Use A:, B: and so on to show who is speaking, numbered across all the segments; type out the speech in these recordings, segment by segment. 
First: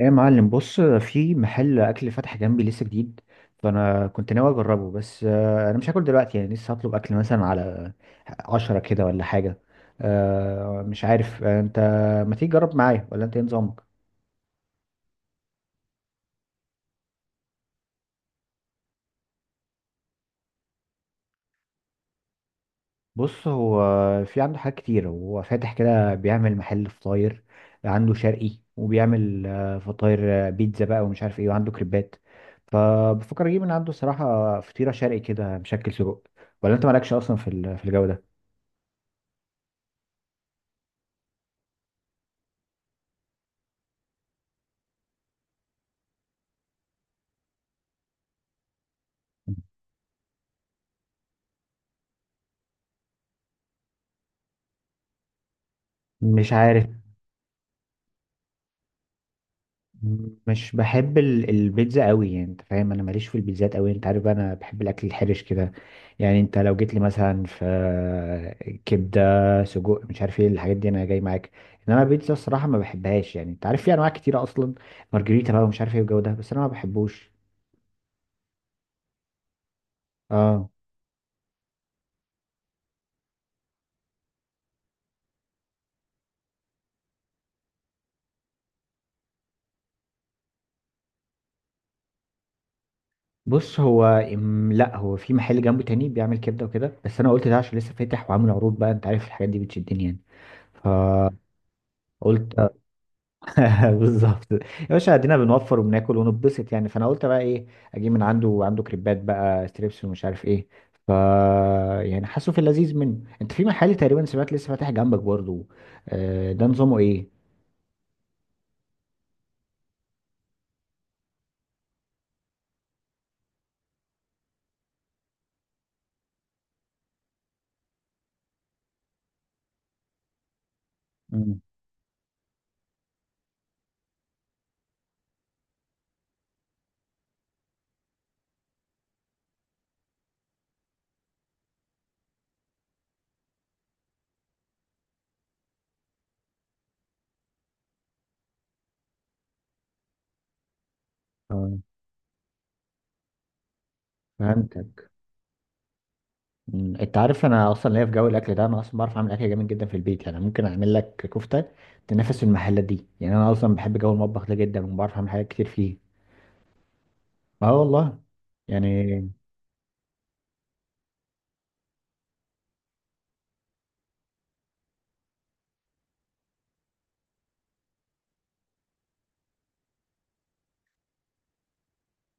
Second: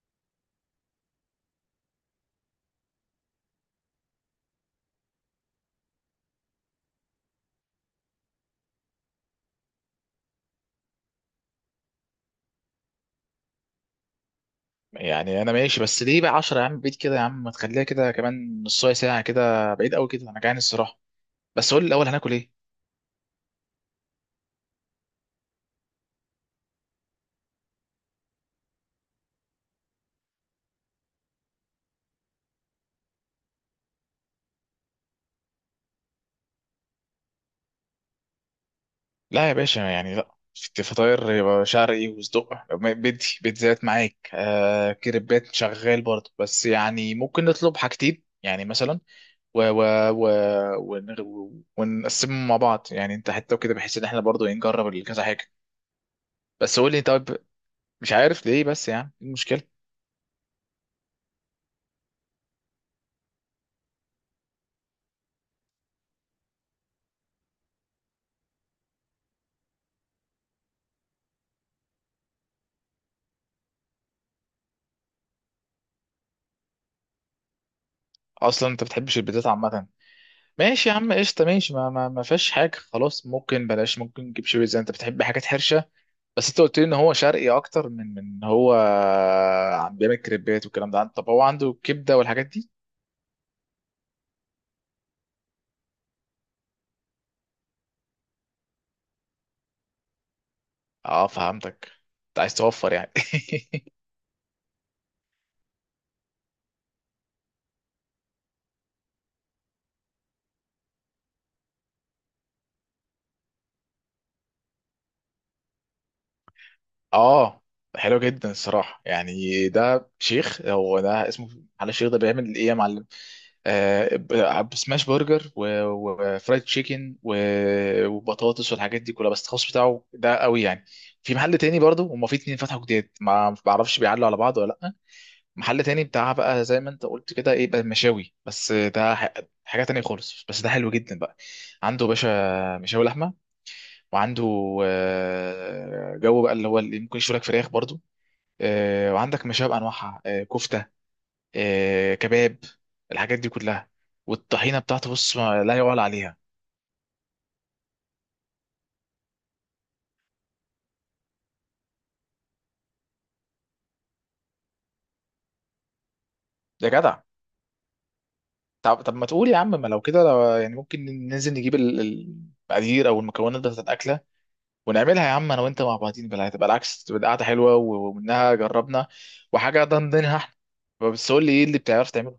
A: ايه يا معلم، بص، في محل اكل فتح جنبي لسه جديد. فانا كنت ناوي اجربه، بس انا مش هاكل دلوقتي، يعني لسه هطلب اكل مثلا على 10 كده ولا حاجه. مش عارف. انت ما تيجي تجرب معايا ولا انت ايه نظامك؟
B: يعني انا ماشي، بس ليه بقى 10 يا عم؟ بعيد كده يا عم، ما تخليها كده كمان نص ساعه، كده بعيد قوي كده، انا جعان الصراحه. بس قول لي الاول، هناكل ايه؟
A: بص، هو في عنده حاجات كتير، هو فاتح كده بيعمل محل فطاير، عنده شرقي، وبيعمل فطاير، بيتزا بقى ومش عارف ايه، وعنده كريبات. فبفكر اجيب من عنده صراحه فطيره شرقي كده مشكل سجق. ولا انت مالكش اصلا في الجو ده؟
B: لا يا باشا، يعني لا، في فطاير يبقى شرقي وصدق. بدي بيتزات معاك، كريبات شغال برضه، بس يعني ممكن نطلب حاجتين يعني مثلا و و و ونقسمهم مع بعض يعني، انت حتى وكده، بحيث ان احنا برضه نجرب كذا حاجه.
A: مش
B: بس
A: عارف.
B: قول لي طب. مش عارف ليه، بس يعني ايه المشكله؟
A: مش بحب البيتزا قوي، يعني انت فاهم، انا ماليش في البيتزات قوي، انت عارف بقى انا بحب الاكل الحرش كده. يعني انت لو جيت لي مثلا في كبده، سجق، مش عارف ايه الحاجات دي، انا جاي معاك. انما البيتزا الصراحه ما بحبهاش، يعني انت عارف في انواع كتيره اصلا، مارجريتا بقى ومش عارف ايه والجو ده، بس انا ما بحبوش.
B: اصلا انت بتحبش البيتزات عامه؟
A: اه.
B: ماشي يا عم قشطة، ماشي. ما فيهاش حاجة خلاص، ممكن بلاش، ممكن نجيب شوية زي انت بتحب حاجات حرشة. بس انت قلت لي ان هو شرقي اكتر من هو. عم بيعمل كريبات والكلام ده طب هو عنده كبدة والحاجات دي؟
A: بص هو لا، هو في محل جنبه تاني بيعمل كبده وكده، بس انا قلت ده عشان لسه فاتح وعامل عروض بقى، انت عارف الحاجات دي بتشدني يعني.
B: اه، فهمتك. انت عايز
A: فقلت
B: توفر يعني؟
A: بالظبط يا باشا، ادينا بنوفر وبناكل ونتبسط، يعني فانا قلت بقى ايه، اجيب من عنده. عنده كريبات بقى ستريبس ومش عارف ايه، ف يعني حاسه في اللذيذ منه. انت في محل تقريبا سمعت لسه فاتح جنبك برضه، ده نظامه ايه؟
B: اه، حلو جدا الصراحة، يعني ده شيخ هو ده اسمه؟ على، الشيخ ده بيعمل ايه يا معلم؟ بسماش برجر وفرايد تشيكن وبطاطس والحاجات دي كلها، بس الخاص بتاعه ده قوي يعني. في محل
A: مم.
B: تاني برضه، هما في اتنين فتحوا جداد، ما بعرفش بيعلوا على بعض ولا لا. محل تاني بتاع بقى زي ما انت قلت كده، ايه بقى؟ مشاوي. بس ده حاجة تانية خالص، بس ده حلو جدا بقى. عنده باشا مشاوي لحمة، وعنده جو بقى، اللي هو اللي ممكن يشوي لك فراخ برضه، وعندك مشاوي بأنواعها، كفتة،
A: آه.
B: كباب، الحاجات دي كلها، والطحينه
A: فهمتك.
B: بتاعته بص ما لا يعلى عليها.
A: مم. انت عارف انا اصلا ليا في جو الاكل ده، انا اصلا بعرف اعمل اكل جامد جدا في البيت، يعني ممكن اعمل لك كفته تنافس المحلات دي. يعني انا اصلا بحب جو المطبخ ده جدا وبعرف اعمل حاجات كتير فيه.
B: يا جدع.
A: اه والله.
B: طب ما
A: يعني
B: تقول يا عم، ما لو كده، لو يعني ممكن ننزل نجيب المقادير او المكونات بتاعت الاكله. ونعملها يا عم انا وانت مع بعضين، بلا هتبقى العكس، تبقى قاعده حلوه ومنها جربنا. وحاجه ضمنها احنا. بس قول لي، ايه اللي بتعرف تعمله؟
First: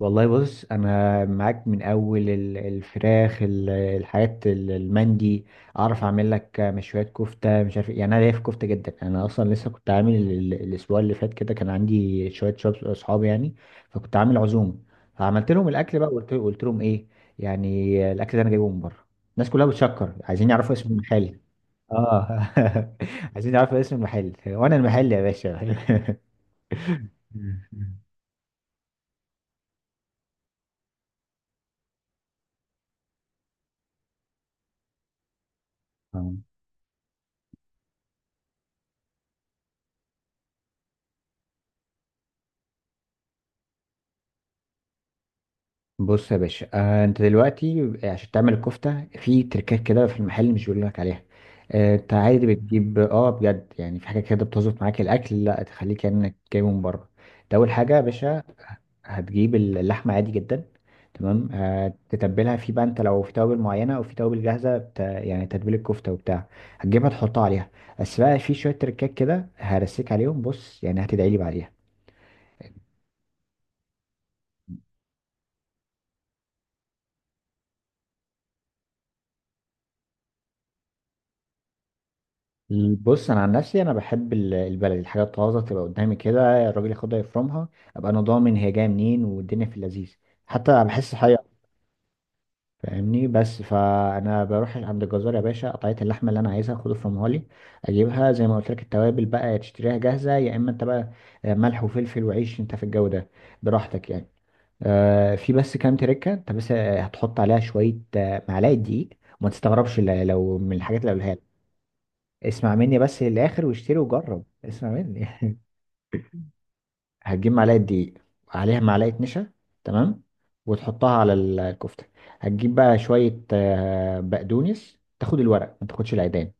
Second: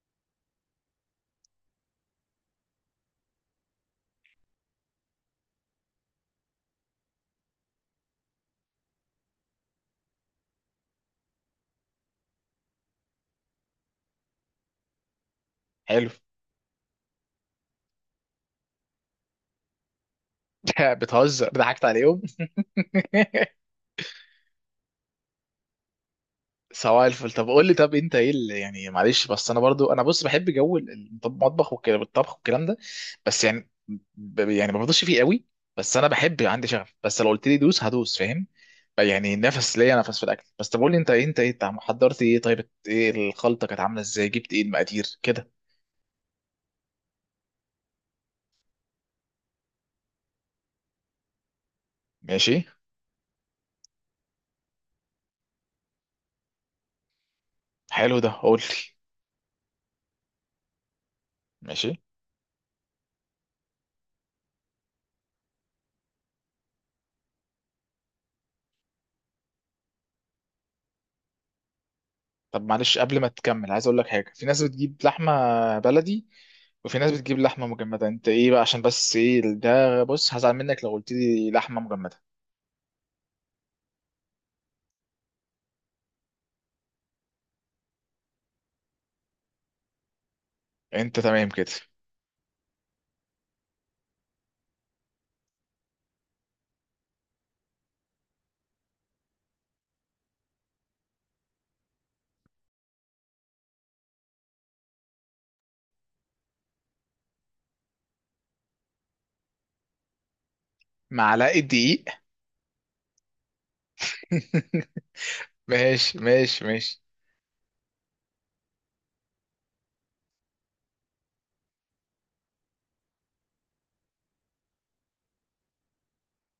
A: والله، بص انا معاك من اول الفراخ، الحاجات، المندي. اعرف اعمل لك مشويات، كفته، مش عارف إيه. يعني انا ليا في كفته جدا، يعني انا اصلا لسه كنت عامل الاسبوع اللي فات كده كان عندي شويه اصحابي يعني، فكنت عامل عزومه. فعملت لهم الاكل بقى
B: حلو.
A: وقلت لهم ايه يعني الاكل ده انا جايبه من بره. الناس كلها بتشكر، عايزين يعرفوا اسم المحل.
B: بتهزر، ضحكت عليهم.
A: اه. عايزين يعرفوا اسم المحل وانا المحل يا باشا.
B: سواء الفل. طب قول لي
A: مم.
B: انت ايه اللي يعني معلش، بس انا برضو بص بحب جو المطبخ والكلام الطبخ والكلام ده. بس يعني يعني ما بفضلش فيه قوي. بس انا
A: مم.
B: بحب، عندي شغف، بس لو قلت لي دوس هدوس، فاهم؟ يعني نفس، ليا نفس في الاكل، بس طب قول لي، انت حضرت ايه؟ طيب ايه الخلطه؟ كانت عامله ازاي؟ جبت ايه المقادير كده؟
A: بص يا باشا، انت دلوقتي عشان تعمل الكفته في تركات كده في المحل مش بيقول لك عليها. آه، انت عادي
B: ماشي.
A: بتجيب، اه بجد، يعني في حاجه كده بتظبط معاك الاكل لا تخليك كانك جايبه من بره. انت اول حاجه يا
B: حلو ده،
A: باشا
B: قول لي.
A: هتجيب اللحمه عادي جدا، تمام، آه
B: ماشي.
A: تتبلها، في بقى انت لو في توابل معينه او في توابل جاهزه يعني تتبيل الكفته وبتاع، هتجيبها تحطها عليها. بس بقى في شويه تركات كده هرسيك عليهم بص، يعني هتدعي لي بعديها.
B: طب معلش قبل ما تكمل، عايز اقول لك حاجه، في ناس بتجيب لحمه بلدي، وفي ناس بتجيب لحمه مجمده، انت ايه بقى؟ عشان بس ايه ده، بص هزعل منك لو قلت لي لحمه مجمده.
A: بص انا عن نفسي انا بحب البلد، الحاجات طازه تبقى قدامي كده، الراجل ياخدها يفرمها، ابقى انا ضامن هي جايه منين والدنيا في اللذيذ. حتى بحس
B: انت
A: حقيقة.
B: تمام كده.
A: فاهمني؟ بس فانا بروح عند الجزار يا باشا، قطعيه اللحمه اللي انا عايزها، خد افرمها لي، اجيبها زي ما قلت لك. التوابل بقى يا تشتريها جاهزه، يا اما انت بقى ملح وفلفل وعيش، انت في الجو ده براحتك يعني. آه، في بس كام تركه انت بس هتحط عليها شويه معلقه دقيق، وما تستغربش لو من الحاجات اللي قبلها.
B: معلقه دقيق؟
A: اسمع مني بس للاخر واشتري وجرب، اسمع مني.
B: ماشي، ماشي، ماشي.
A: هتجيب معلقه دقيق، عليها معلقه نشا، تمام، وتحطها على الكفته. هتجيب بقى شويه بقدونس، تاخد الورق ما تاخدش العيدان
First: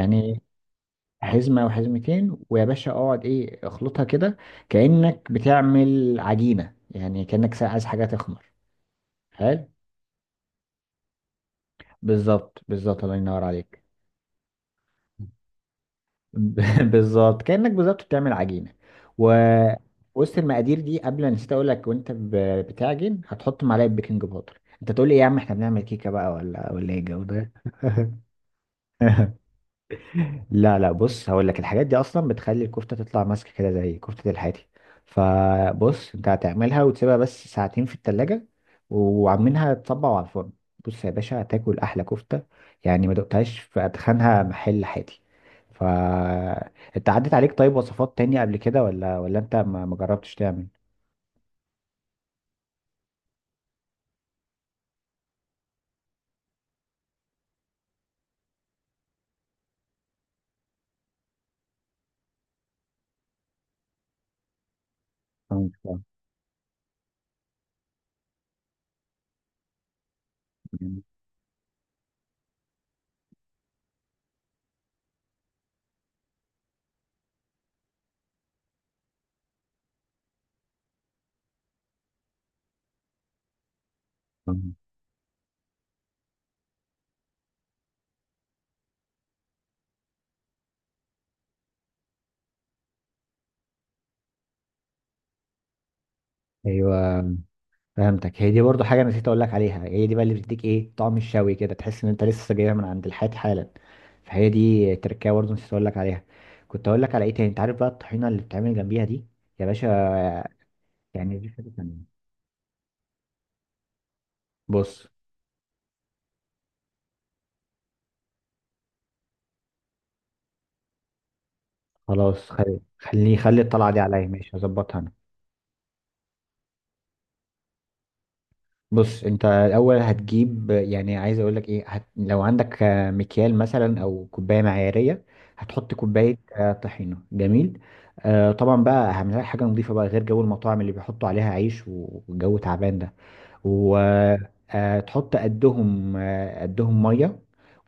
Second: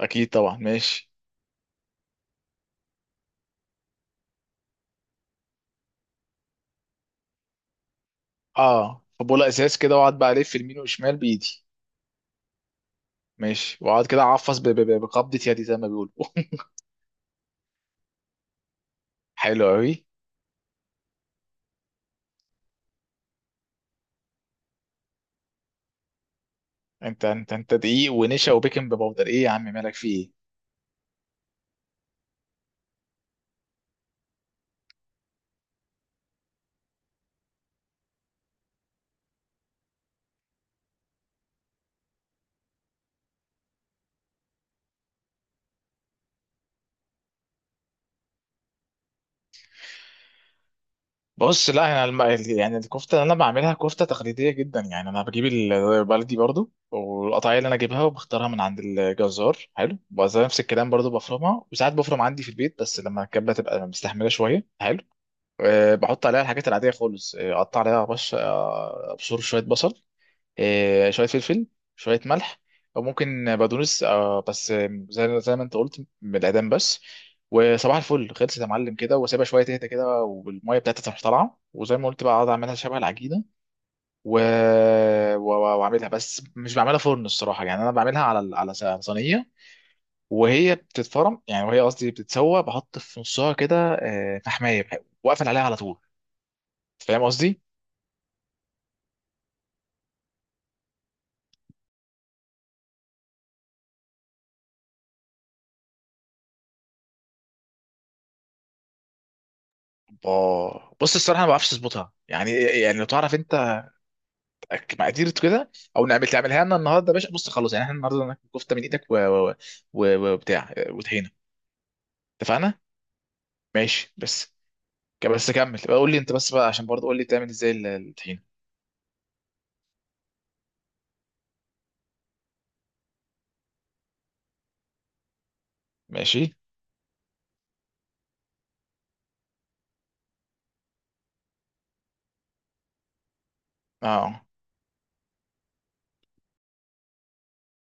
B: اكيد طبعا، ماشي.
A: حزمه وحزمتين، ويا باشا اقعد ايه اخلطها كده، كانك بتعمل عجينه، يعني كانك عايز حاجه تخمر.
B: اه، فبوله
A: حلو.
B: ازاز كده، واقعد بقى الف يمين وشمال بايدي.
A: بالظبط، بالظبط، الله ينور
B: ماشي،
A: عليك.
B: واقعد كده اعفص بقبضه يدي زي ما بيقولوا.
A: بالظبط، كأنك بالظبط بتعمل عجينة. و
B: حلو
A: مم.
B: قوي.
A: وسط المقادير دي، قبل أنا نسيت اقول لك، وانت بتعجن هتحط معلقة بيكنج باودر. انت تقول لي إيه يا عم احنا بنعمل كيكة بقى ولا ايه الجو
B: انت
A: ده؟
B: انت انت دقيق ونشا وبيكنج باودر؟ ايه يا عم مالك في ايه؟
A: لا لا، بص هقول لك، الحاجات دي اصلا بتخلي الكفته تطلع ماسكه كده زي كفته الحاتي. فبص، انت هتعملها وتسيبها بس ساعتين في التلاجة، وعاملينها تصبع على الفرن. بص يا باشا هتاكل احلى كفته، يعني ما دقتهاش في اتخنها محل حاتي. ف انت عدت عليك طيب وصفات تانية قبل كده ولا انت ما جربتش تعمل؟
B: بص لا، يعني يعني الكفته اللي انا بعملها كفته تقليديه جدا، يعني انا بجيب بلدي برضو، والقطعيه اللي انا جايبها وبختارها من عند الجزار حلو، وزي نفس الكلام برضو، بفرمها، وساعات بفرم عندي في البيت، بس لما كانت بتبقى مستحمله شويه حلو.
A: آه،
B: أه،
A: آه،
B: بحط عليها الحاجات العاديه خالص، اقطع عليها بش آه، ابشر شويه بصل. شويه فلفل. شويه ملح. او ممكن بقدونس، بس زي ما انت قلت بالاعدام بس. وصباح الفل، خلصت يا معلم كده، وسيبها شويه تهدى كده، والميه بتاعتها تروح طالعه، وزي ما قلت بقى اقعد اعملها شبه العجينه. و...
A: آه.
B: و... واعملها، بس مش بعملها فرن الصراحه، يعني انا بعملها على على صينيه. وهي بتتفرم، يعني وهي، قصدي بتتسوى، بحط في نصها كده فحمايه. واقفل عليها على طول.
A: ايوه
B: فاهم قصدي؟
A: فهمتك، هي دي برضو حاجه انا نسيت اقول لك عليها، هي دي بقى اللي بتديك ايه طعم الشوي كده، تحس ان انت لسه جايبها من عند الحيط حالا. فهي دي تركية برضو نسيت اقول لك عليها. كنت اقول لك على ايه تاني؟ انت عارف بقى الطحينه اللي بتعمل جنبيها دي يا باشا.
B: بص
A: يعني
B: الصراحه، أنا
A: دي
B: ما
A: حاجه
B: بعرفش
A: تانيه.
B: اظبطها، يعني لو تعرف انت.
A: بص،
B: مقادير كده. او تعملها لنا النهارده يا باشا، بص خلاص، يعني احنا النهارده ناكل كفته من ايدك وبتاع وطحينه.
A: خلاص،
B: اتفقنا.
A: خلي الطلعه دي
B: ماشي
A: عليا،
B: بس.
A: ماشي، هظبطها أنا.
B: بس كمل بقى، قول لي انت بس بقى عشان برضه، قول لي تعمل ازاي الطحينه.
A: بص، انت الاول هتجيب، يعني عايز اقول لك ايه، لو عندك مكيال مثلا او كوبايه معياريه، هتحط كوبايه
B: ماشي.
A: طحينه، جميل. آه طبعا بقى، اهم حاجه حاجه نضيفه بقى، غير جو المطاعم اللي بيحطوا عليها عيش والجو تعبان ده.
B: اه.
A: وتحط قدهم قدهم ميه،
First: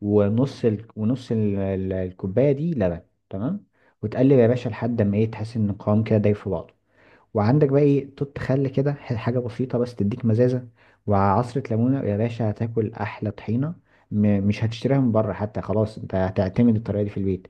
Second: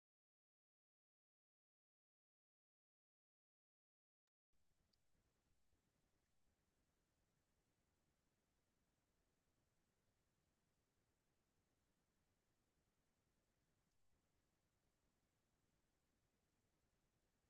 A: الكوبايه دي لبن. تمام، وتقلب يا باشا لحد ما ايه تحس ان القوام كده دايب في بعضه. وعندك بقى ايه توت، خل كده، حاجه بسيطه بس تديك مزازه، وعصره ليمونه، يا باشا هتاكل احلى طحينه. مش هتشتريها من بره حتى، خلاص انت هتعتمد الطريقه دي في البيت.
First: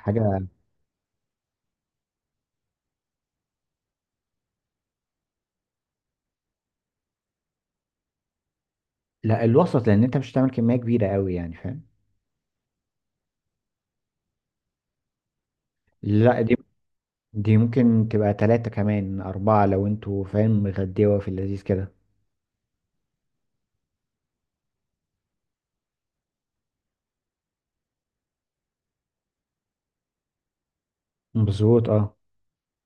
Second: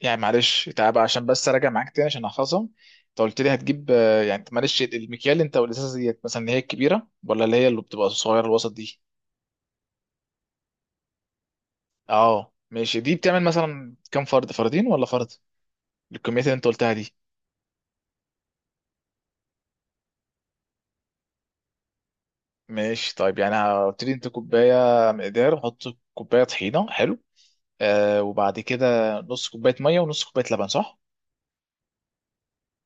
B: يعني معلش تعب، عشان بس اراجع معاك تاني عشان احفظهم. انت قلت لي هتجيب يعني معلش المكيال، انت والازازه ديت مثلا اللي هي الكبيره، ولا اللي بتبقى صغيره الوسط دي؟
A: لا، الوسط، لان انت مش هتعمل كميه كبيره قوي يعني فاهم.
B: اه ماشي، دي بتعمل مثلا كام؟ فرد، فردين ولا فرد؟
A: لا
B: الكميات اللي
A: دي،
B: انت قلتها دي.
A: دي ممكن تبقى ثلاثة كمان أربعة، لو انتوا فاهم مغديوة في اللذيذ كده.
B: ماشي طيب، يعني هبتدي انت كوبايه. مقدار وحط. كوبايه طحينه، حلو. وبعد كده. نص كوبايه ميه ونص كوبايه لبن، صح؟
A: مظبوط اه.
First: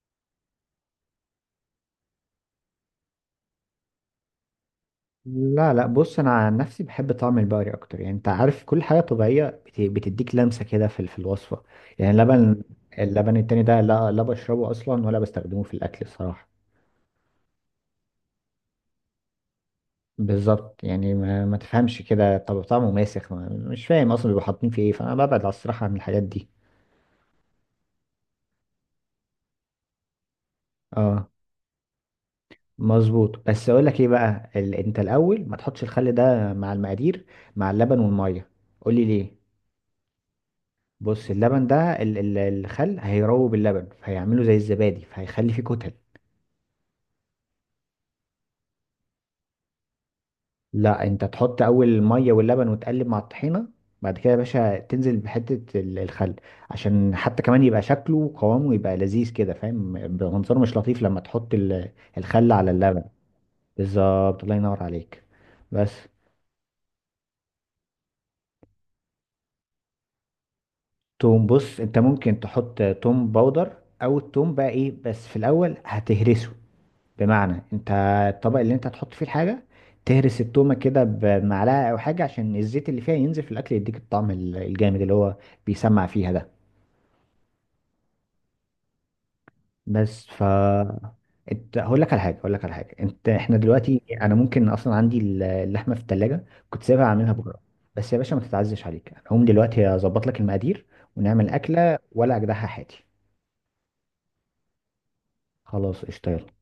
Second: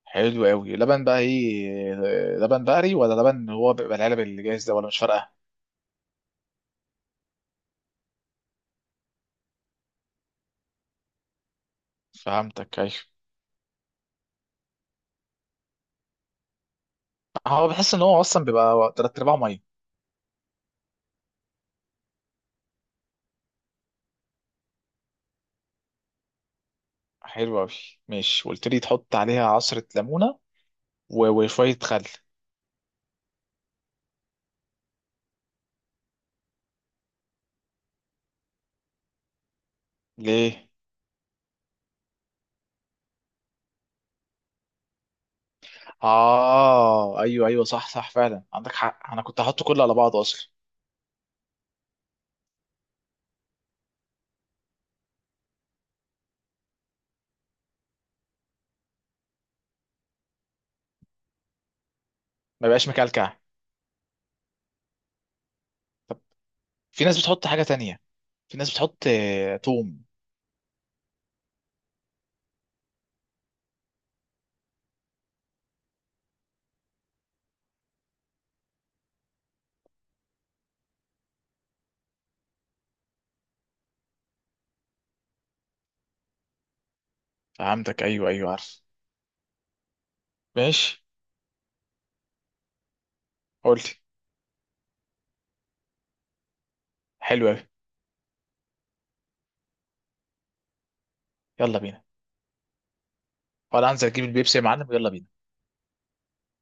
B: حلو قوي. لبن بقى ايه؟ لبن بقري ولا لبن هو بيبقى العلب اللي جاهز ده؟ ولا مش فارقه؟
A: لا لا، بص انا عن نفسي بحب طعم البقري اكتر، يعني انت عارف كل حاجه طبيعيه بتديك لمسه كده في الوصفه. يعني اللبن،
B: فهمتك، ايوه.
A: اللبن التاني ده لا لا بشربه اصلا ولا بستخدمه في الاكل الصراحه.
B: هو بحس ان هو اصلا بيبقى تلات ارباعه ميه.
A: بالظبط، يعني ما تفهمش كده، طب طعمه ماسخ، ما مش فاهم اصلا بيبقوا حاطين فيه ايه، فانا ببعد على الصراحه عن الحاجات دي.
B: حلو قوي. ماشي، وقلت لي تحط عليها عصره ليمونه. و-
A: اه.
B: وشويه خل.
A: مظبوط، بس اقول لك ايه بقى انت الاول ما تحطش الخل ده مع المقادير، مع اللبن والميه. قول لي ليه.
B: ليه؟
A: بص اللبن ده، الخل هيروب اللبن، فهيعمله زي الزبادي، فهيخلي فيه كتل.
B: اه، ايوه، ايوه، صح، صح، فعلا عندك حق، انا كنت هحط كله على بعضه اصلا.
A: لا، انت تحط اول الميه واللبن وتقلب مع الطحينه، بعد كده يا باشا تنزل بحته الخل، عشان حتى كمان يبقى شكله وقوامه يبقى لذيذ كده فاهم، بيبقى منظره مش لطيف لما تحط الخل
B: ما
A: على
B: بقاش
A: اللبن.
B: مكلكع؟
A: بالظبط، الله ينور عليك. بس.
B: في ناس بتحط حاجة تانية. في ناس بتحط توم.
A: توم، بص انت ممكن تحط توم باودر، او التوم بقى ايه، بس في الاول هتهرسه، بمعنى انت الطبق اللي انت هتحط فيه الحاجه تهرس التومه كده بمعلقه او حاجه، عشان الزيت اللي فيها ينزل في الاكل، يديك الطعم الجامد اللي هو بيسمع فيها ده.
B: فهمتك، ايوه، ايوه، عارف.
A: بس
B: ماشي.
A: انت، هقول لك على حاجه، هقول لك على حاجه انت، احنا
B: قلت.
A: دلوقتي انا ممكن اصلا عندي اللحمه في التلاجة كنت سايبها اعملها
B: حلو
A: بكره.
B: اوي.
A: بس يا باشا ما تتعزش عليك، انا هقوم دلوقتي اظبط لك المقادير ونعمل
B: يلا
A: اكله،
B: بينا.
A: ولا اجدعها حياتي.
B: ولا انزل اجيب البيبسي يا معلم؟ يلا بينا.
A: خلاص قشطه، يلا.